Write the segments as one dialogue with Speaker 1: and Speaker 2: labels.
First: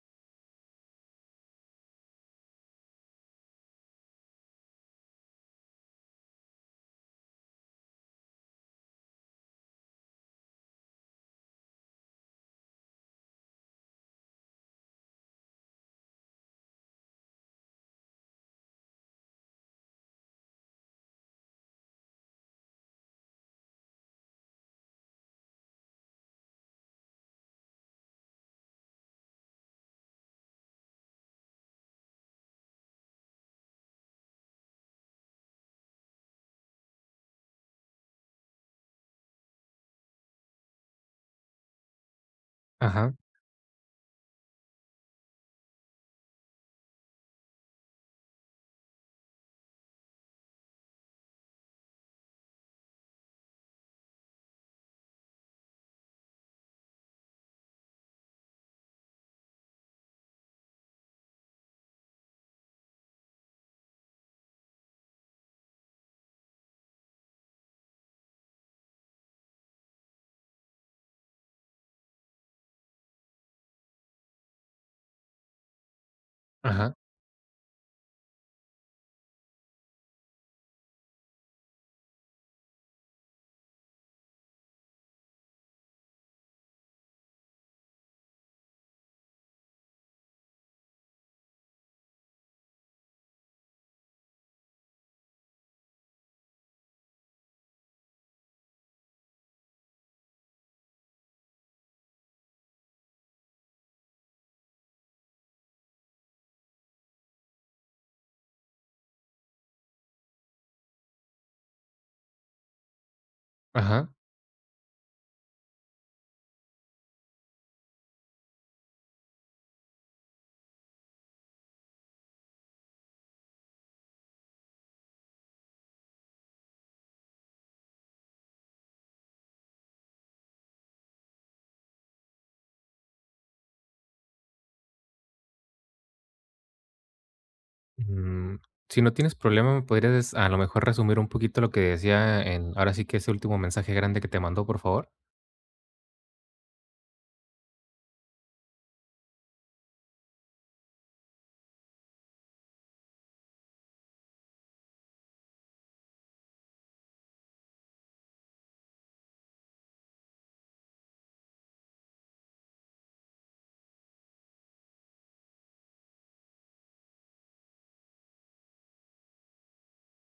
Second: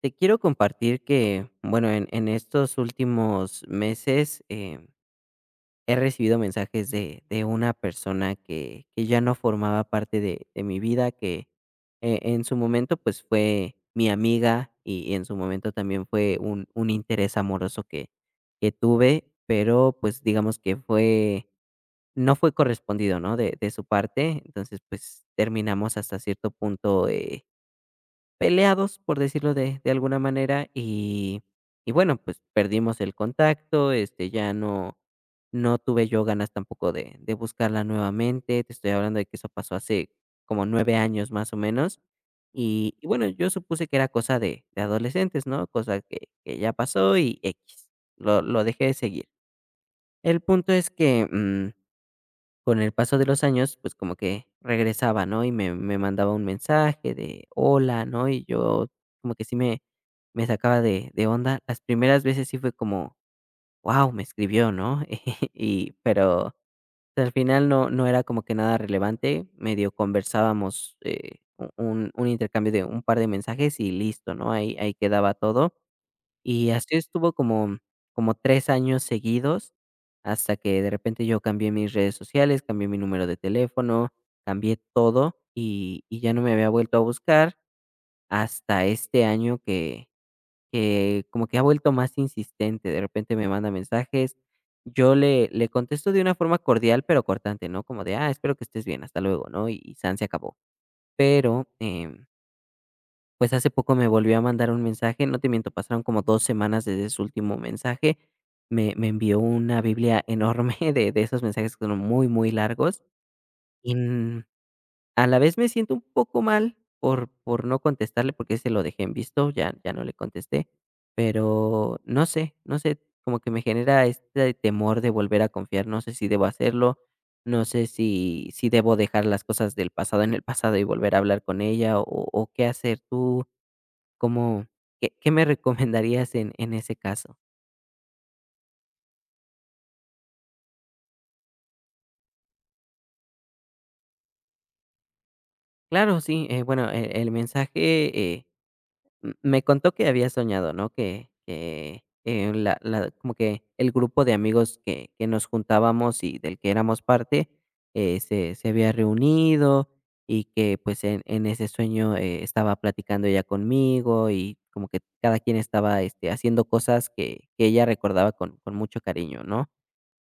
Speaker 1: Te quiero compartir que, bueno, en estos últimos meses he recibido mensajes de una persona que ya no formaba parte de mi vida, que en su momento pues fue mi amiga y en su momento también fue un interés amoroso que tuve, pero pues digamos que fue, no fue correspondido, ¿no? De su parte, entonces pues terminamos hasta cierto punto, peleados, por decirlo de alguna manera, y bueno, pues, perdimos el contacto, este, ya no no tuve yo ganas tampoco de buscarla nuevamente. Te estoy hablando de que eso pasó hace como 9 años, más o menos. Y
Speaker 2: Ajá,
Speaker 1: bueno, yo supuse que era cosa de adolescentes, ¿no? Cosa que ya pasó y x. Lo dejé de seguir. El punto es que, con el paso de los años, pues, como que regresaba, ¿no? Y me mandaba un mensaje de: "Hola", ¿no? Y yo como que sí me sacaba de onda. Las primeras veces sí fue como: "wow me escribió", ¿no? Y pero al final no era como que nada relevante, medio conversábamos, un intercambio de un par de mensajes y listo, ¿no? Ahí quedaba todo. Y
Speaker 2: ajá,
Speaker 1: así estuvo como 3 años seguidos, hasta que de repente yo cambié mis redes sociales, cambié mi número de teléfono, cambié todo, y ya no me había vuelto a buscar hasta este año que como que ha vuelto más insistente. De repente me manda mensajes, yo le contesto de una forma cordial, pero cortante, ¿no? Como de: "Ah, espero que estés bien, hasta luego", ¿no? Y san se acabó. Pero, pues hace poco me volvió a mandar un mensaje, no te miento, pasaron como 2 semanas desde su último mensaje. Me envió una Biblia enorme de esos mensajes que son muy, muy largos, y,
Speaker 2: ajá.
Speaker 1: a la vez me siento un poco mal por no contestarle, porque se lo dejé en visto, ya no le contesté, pero no sé, como que me genera este temor de volver a confiar, no sé si debo hacerlo, no sé si debo dejar las cosas del pasado en el pasado y volver a hablar con ella o qué hacer. ¿Tú ¿Cómo qué qué me recomendarías en ese caso?
Speaker 2: Mm, si no tienes problema, ¿me podrías a lo mejor resumir un poquito lo que decía en ahora sí que ese último mensaje grande que te mandó, por favor?
Speaker 1: Claro, sí, bueno, el mensaje, eh, m me contó que había soñado, ¿no? Que, la la como que el grupo de amigos que nos juntábamos y del que éramos parte, se había reunido y que, pues, en ese sueño, estaba platicando ella conmigo y como que cada quien estaba, este, haciendo cosas que ella recordaba con mucho cariño, ¿no?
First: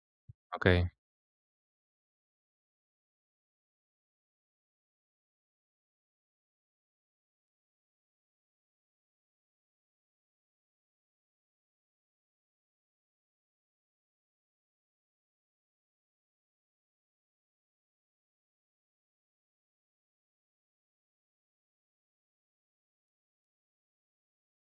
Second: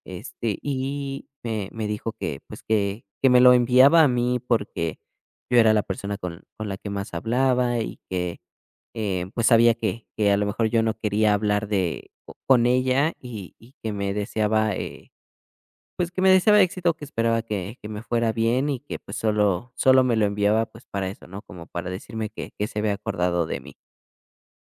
Speaker 1: Este,
Speaker 2: Ok.
Speaker 1: y me dijo que, pues, que me lo enviaba a mí porque yo era la persona con la que más hablaba y que, pues, sabía que a lo mejor yo no quería hablar de co con ella y que me deseaba, pues, que me deseaba éxito, que esperaba que me fuera bien y que, pues, solo me lo enviaba, pues, para eso, ¿no? Como para decirme que se había acordado de mí.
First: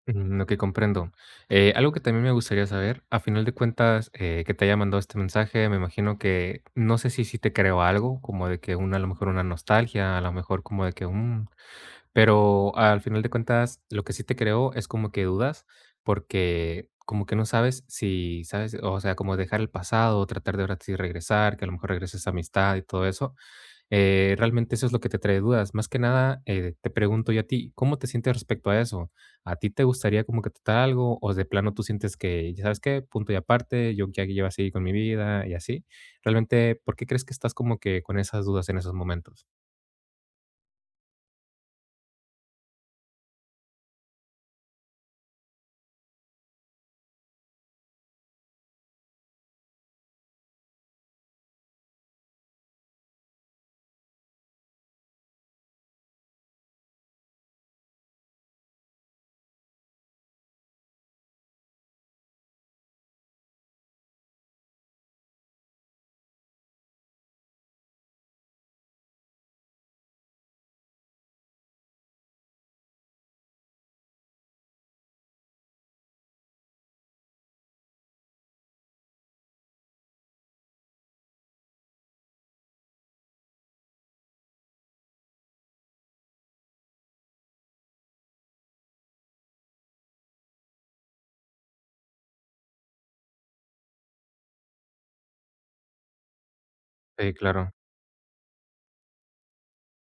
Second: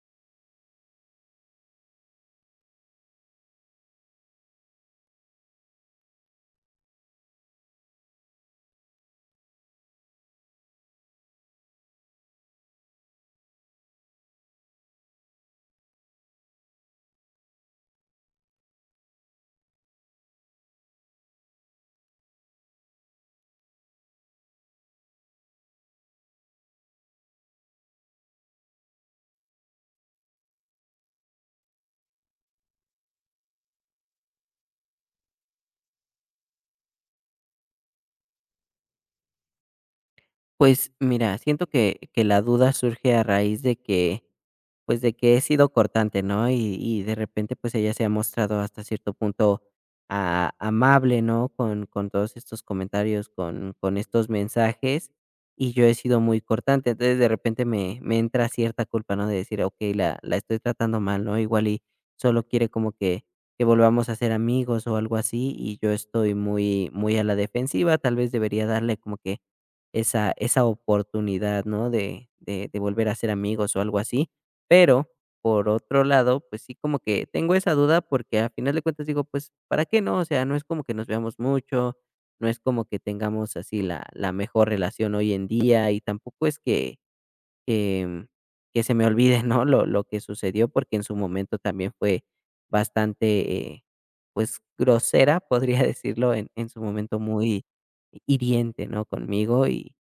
Speaker 2: Mm, lo que comprendo. Algo que también me gustaría saber, a final de cuentas, que te haya mandado este mensaje, me imagino que no sé si te creó algo, como de que una, a lo mejor una nostalgia, a lo mejor como de que un. Pero al final de cuentas, lo que sí te creo es como que dudas, porque como que no sabes si, ¿sabes? O sea, como dejar el pasado, tratar de ahora sí regresar, que a lo mejor regreses a amistad y todo eso. Realmente eso es lo que te trae dudas. Más que nada, te pregunto yo a ti, ¿cómo te sientes respecto a eso? ¿A ti te gustaría como que tratar algo? ¿O de plano tú sientes que, ya sabes qué, punto y aparte, yo ya que llevo así con mi vida y así? Realmente, ¿por qué crees que estás como que con esas dudas en esos momentos?
Speaker 1: Pues, mira, siento que la duda surge a raíz de que, pues, de que he sido cortante, ¿no? Y de repente, pues, ella se ha mostrado hasta cierto punto a amable, ¿no? Con todos estos comentarios, con estos mensajes, y yo he sido muy cortante. Entonces, de repente me entra cierta culpa, ¿no? De decir: "Ok, la estoy tratando mal, ¿no? Igual y solo quiere como que volvamos a ser amigos o algo así", y yo estoy muy muy a la defensiva. Tal vez debería darle como que esa oportunidad, ¿no? De volver a ser amigos o algo así. Pero, por otro lado, pues sí, como que tengo esa duda porque a final de cuentas digo, pues, ¿para qué no? O sea, no es como que nos veamos mucho, no es como que tengamos así la mejor relación hoy en día y tampoco es que, que, que, se me olvide, ¿no? Lo que sucedió porque en su momento también fue bastante, pues, grosera, podría decirlo, en su momento
Speaker 2: Sí,
Speaker 1: muy
Speaker 2: claro.
Speaker 1: hiriente, ¿no? Conmigo y,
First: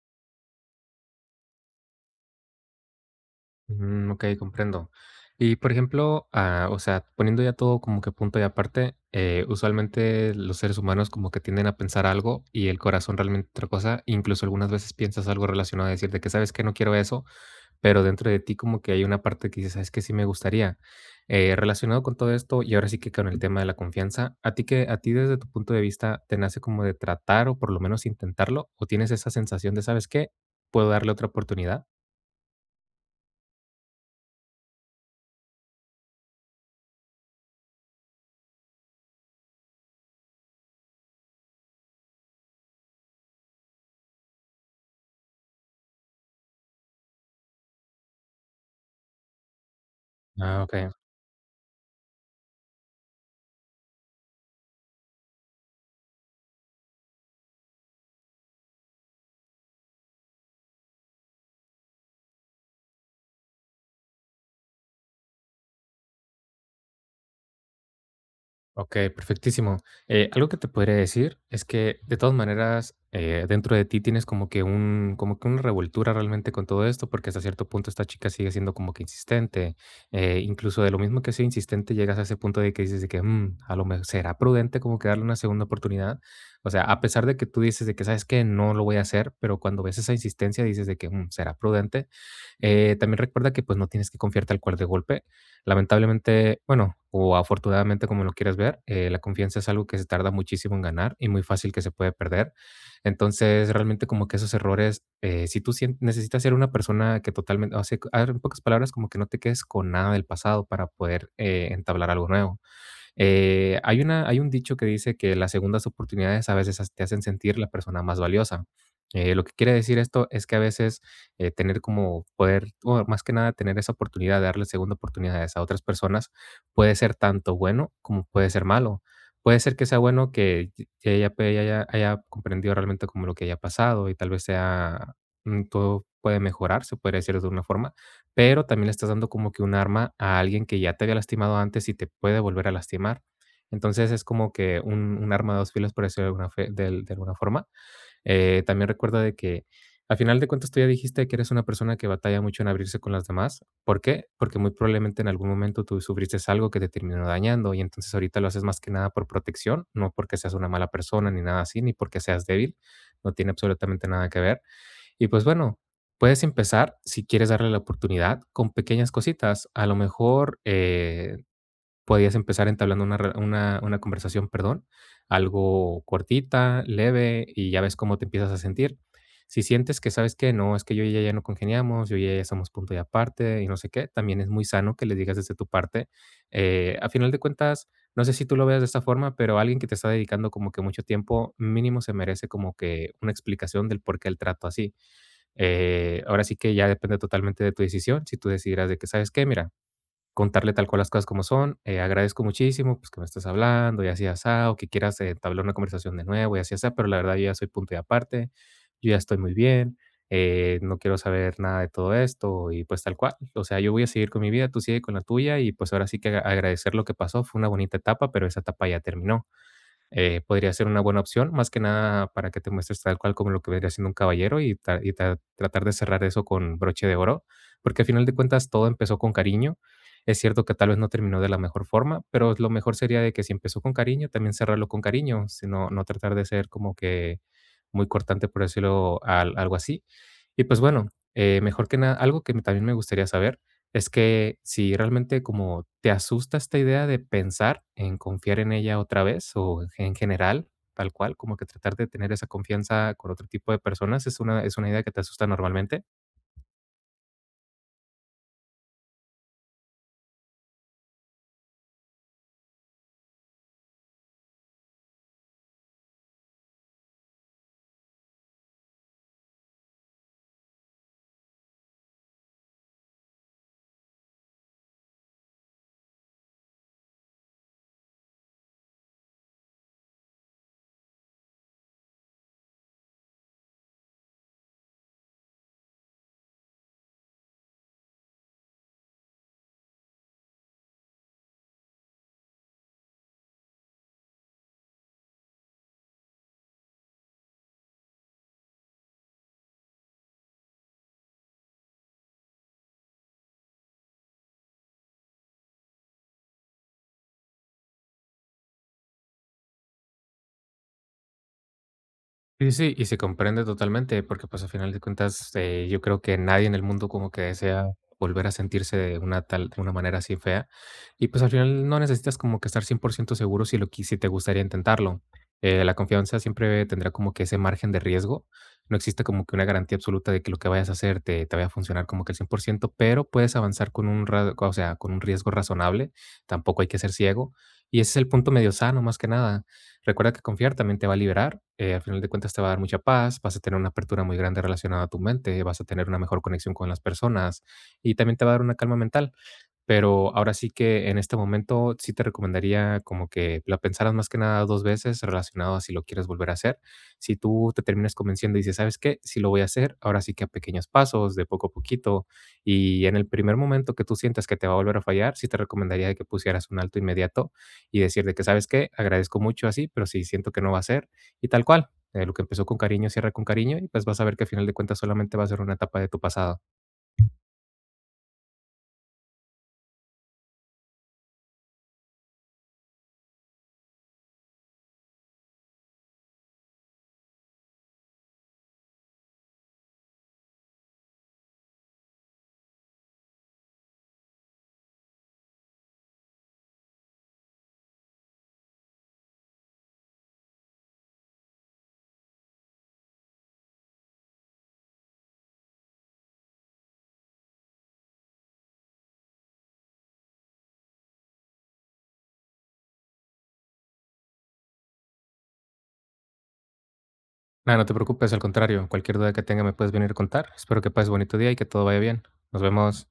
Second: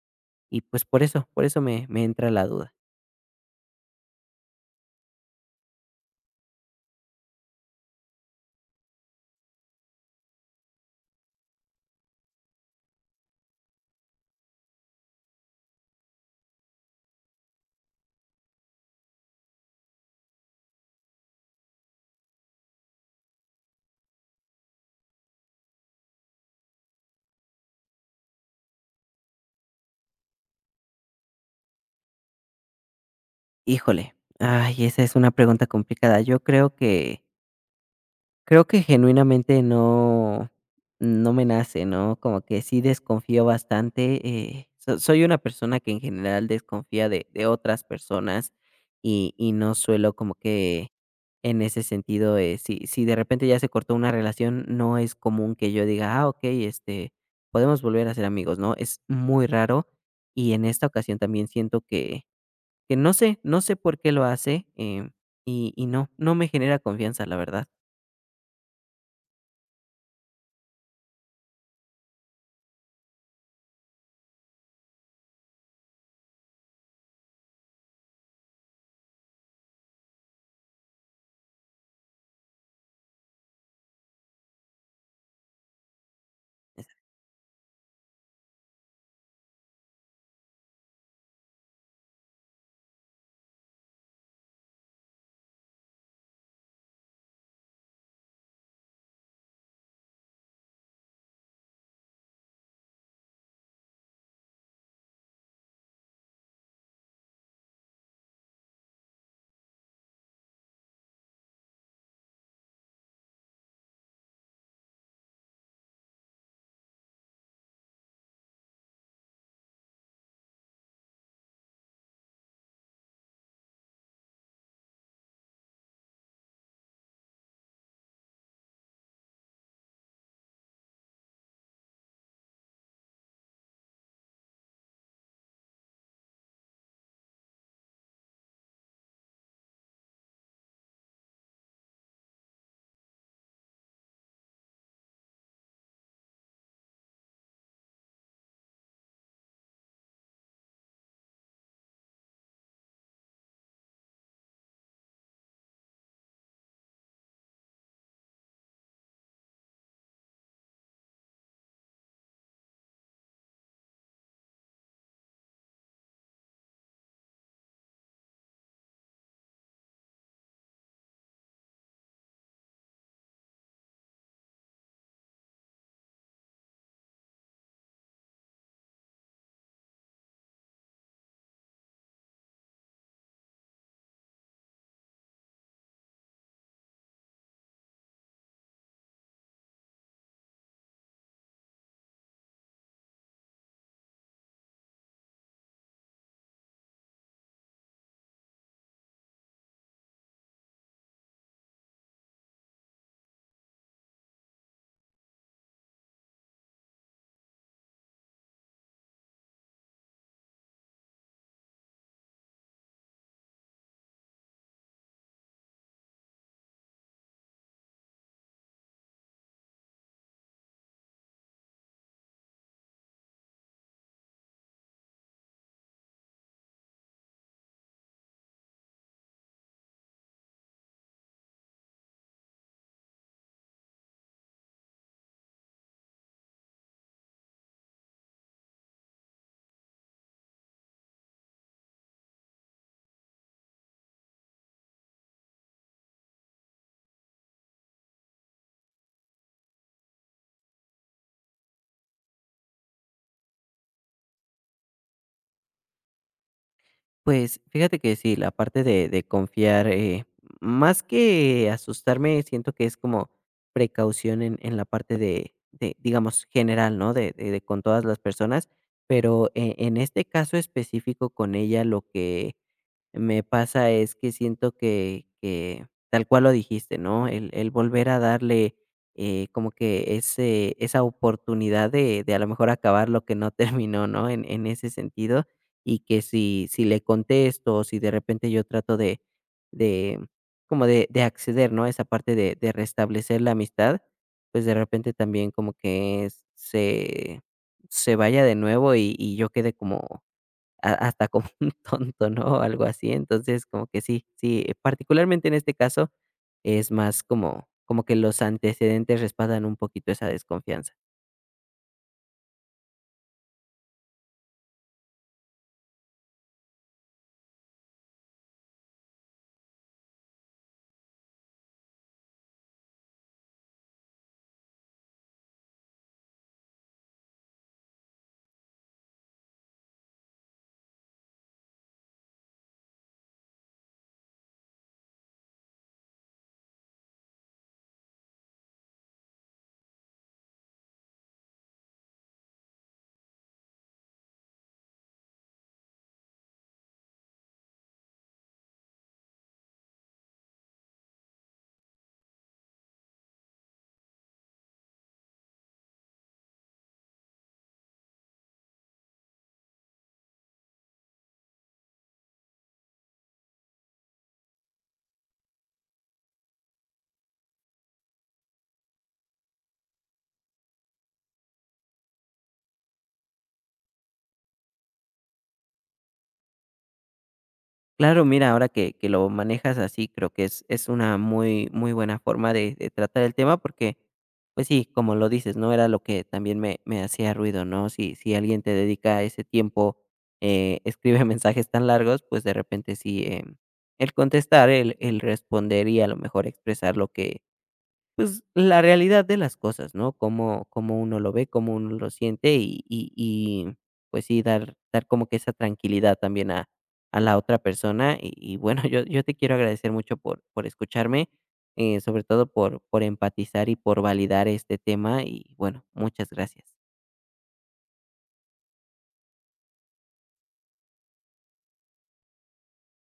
Speaker 1: y pues por eso me entra la duda.
Speaker 2: Mm, ok, comprendo. Y por ejemplo, ah, o sea, poniendo ya todo como que punto y aparte, usualmente los seres humanos como que tienden a pensar algo y el corazón realmente otra cosa. Incluso algunas veces piensas algo relacionado a decir de que sabes que no quiero eso, pero dentro de ti como que hay una parte que dices, sabes que sí me gustaría. Relacionado con todo esto y ahora sí que con el tema de la confianza, ¿a ti que a ti desde tu punto de vista te nace como de tratar o por lo menos intentarlo o tienes esa sensación de sabes qué puedo darle otra oportunidad?
Speaker 1: Híjole, ay, esa es una pregunta complicada. Yo creo que genuinamente no me nace, ¿no? Como que sí desconfío bastante, soy una persona que en general desconfía de otras personas y no suelo como
Speaker 2: Ah,
Speaker 1: que
Speaker 2: ok.
Speaker 1: en ese sentido, si de repente ya se cortó una relación, no es común que yo diga: "Ah, okey, este, podemos volver a ser amigos", ¿no? Es muy raro, y en esta ocasión también siento que no sé, no sé por qué lo hace, y no, no me genera confianza, la verdad.
Speaker 2: Ok, perfectísimo. Algo que te podría decir es que de todas maneras dentro de ti tienes como que un, como que una revoltura realmente con todo esto, porque hasta cierto punto esta chica sigue siendo como que insistente. Incluso de lo mismo que sea insistente, llegas a ese punto de que dices de que "Mm, a lo mejor será prudente como que darle una segunda oportunidad". O sea, a pesar de que tú dices de que sabes que no lo voy a hacer, pero cuando ves esa insistencia dices de que "Mm, será prudente". También recuerda que pues no tienes que confiar tal cual de golpe. Lamentablemente, bueno, o afortunadamente, como lo quieras ver, la confianza es algo que se tarda muchísimo en ganar y muy fácil que se puede perder. Entonces, realmente como que esos errores, si tú necesitas ser una persona que totalmente, o sea, en pocas palabras, como que no te quedes con nada del pasado para poder entablar algo nuevo. Hay una hay un dicho que dice que las segundas oportunidades a veces te hacen sentir la persona más valiosa. Lo que quiere decir esto es que a veces, tener como poder, o más que nada tener esa oportunidad de darle segunda oportunidades a otras personas puede ser tanto bueno como puede ser malo. Puede ser que sea bueno que ella haya comprendido realmente como lo que haya pasado y tal vez sea, mm, todo puede mejorar, se puede decir de una forma, pero también le estás dando como que un arma a alguien que ya te había lastimado antes y te puede volver a lastimar. Entonces es como que un arma de dos filos, por decirlo de alguna, de alguna forma. También recuerda de que al final de cuentas tú ya dijiste que eres una persona que batalla mucho en abrirse con las demás. ¿Por qué? Porque muy probablemente en algún momento tú sufriste algo que te terminó dañando y entonces ahorita lo haces más que nada por protección, no porque seas una mala persona ni nada así, ni porque seas débil. No tiene absolutamente nada que ver. Y pues bueno, puedes empezar si quieres darle la oportunidad con pequeñas cositas. A lo mejor podías empezar entablando una conversación, perdón, algo cortita, leve, y ya ves cómo te empiezas a sentir. Si sientes que, ¿sabes que no, es que yo y ella ya no congeniamos, yo y ella ya somos punto y aparte y no sé qué?, también es muy sano que le digas desde tu parte. A final de cuentas, no sé si tú lo veas de esta forma, pero alguien que te está dedicando como que mucho tiempo, mínimo se merece como que una explicación del por qué el trato así. Ahora sí que ya depende totalmente de tu decisión. Si tú decidieras de que, ¿sabes qué? Mira, contarle tal cual las cosas como son, agradezco muchísimo, pues, que me estés hablando y así, y o que quieras entablar una conversación de nuevo y así y asá, pero la verdad yo ya soy punto y aparte, yo ya estoy muy bien, no quiero saber nada de todo esto y pues tal cual. O sea, yo voy a seguir con mi vida, tú sigue con la tuya y pues ahora sí que aga agradecer lo que pasó, fue una bonita etapa, pero esa etapa ya terminó. Podría ser una buena opción, más que nada para que te muestres tal cual como lo que vendría siendo un caballero y, tratar de cerrar eso con broche de oro, porque al final de cuentas todo empezó con cariño. Es cierto que tal vez no terminó de la mejor forma, pero lo mejor sería de que si empezó con cariño, también cerrarlo con cariño, sino no tratar de ser como que muy cortante, por decirlo algo así. Y pues bueno, mejor que nada, algo que también me gustaría saber es que si realmente como te asusta esta idea de pensar en confiar en ella otra vez o en general, tal cual, como que tratar de tener esa confianza con otro tipo de personas es una idea que te asusta normalmente.
Speaker 1: Pues, fíjate que sí, la parte de confiar, más que asustarme, siento que es como precaución en la parte de, digamos, general, ¿no? De con todas las personas, pero en este caso específico con ella, lo que me pasa es que siento que tal cual lo dijiste, ¿no? El volver a darle, como que ese esa oportunidad de a lo mejor acabar lo que no terminó, ¿no? En ese sentido, y que si le contesto, o si de repente yo trato de como de acceder, ¿no? Esa parte de restablecer la amistad, pues, de repente también como que se vaya de nuevo y yo quede como a hasta como un tonto, ¿no? Algo así. Entonces, como que sí, sí, particularmente en este caso, es más como que los antecedentes respaldan un poquito esa desconfianza.
Speaker 2: Sí, sí, y se comprende totalmente, porque pues a final de cuentas yo creo que nadie en el mundo como que desea volver a sentirse de una tal, de una manera así fea. Y pues al final no necesitas como que estar 100% seguro si te gustaría intentarlo. La confianza siempre tendrá como que ese margen de riesgo. No existe como que una garantía absoluta de que lo que vayas a hacer te vaya a funcionar como que el 100%, pero puedes avanzar con un, o sea, con un riesgo razonable. Tampoco hay que ser ciego. Y ese es el punto medio sano, más que nada. Recuerda que confiar también te va a liberar, al final de cuentas te va a dar mucha paz, vas a tener una apertura muy grande relacionada a tu mente, vas a tener una mejor conexión con las personas y también te va a dar una calma mental. Pero ahora sí que en este momento sí te recomendaría como que la pensaras más que nada dos veces relacionado a si lo quieres volver a hacer. Si tú te terminas convenciendo y dices, ¿sabes qué? Si lo voy a hacer, ahora sí que a pequeños pasos, de poco a poquito. Y en el primer momento que tú sientas que te va a volver a fallar, sí te recomendaría de que pusieras un alto inmediato y decir de que, ¿sabes qué? Agradezco mucho así, pero si siento que no va a ser, y tal cual. Eh, lo que empezó con cariño, cierra con cariño y pues vas a ver que al final de cuentas solamente va a ser una etapa de tu pasado.
Speaker 1: Claro, mira, ahora que lo manejas así, creo que es una muy muy buena forma de tratar el tema porque, pues sí, como lo dices, ¿no? Era lo que también me hacía ruido, ¿no? Si alguien te dedica ese tiempo, escribe mensajes tan largos, pues de repente sí, el contestar, el responder y a lo mejor expresar lo que pues, la realidad de las cosas, ¿no? Cómo uno lo ve, cómo uno lo siente y, pues sí, dar como que esa tranquilidad también a la otra persona. Y bueno, yo te quiero agradecer mucho por escucharme, sobre todo por empatizar y por validar este tema y bueno, muchas gracias.
Speaker 2: Nada, no te preocupes, al contrario, cualquier duda que tenga me puedes venir a contar. Espero que pases bonito día y que todo vaya bien. Nos vemos.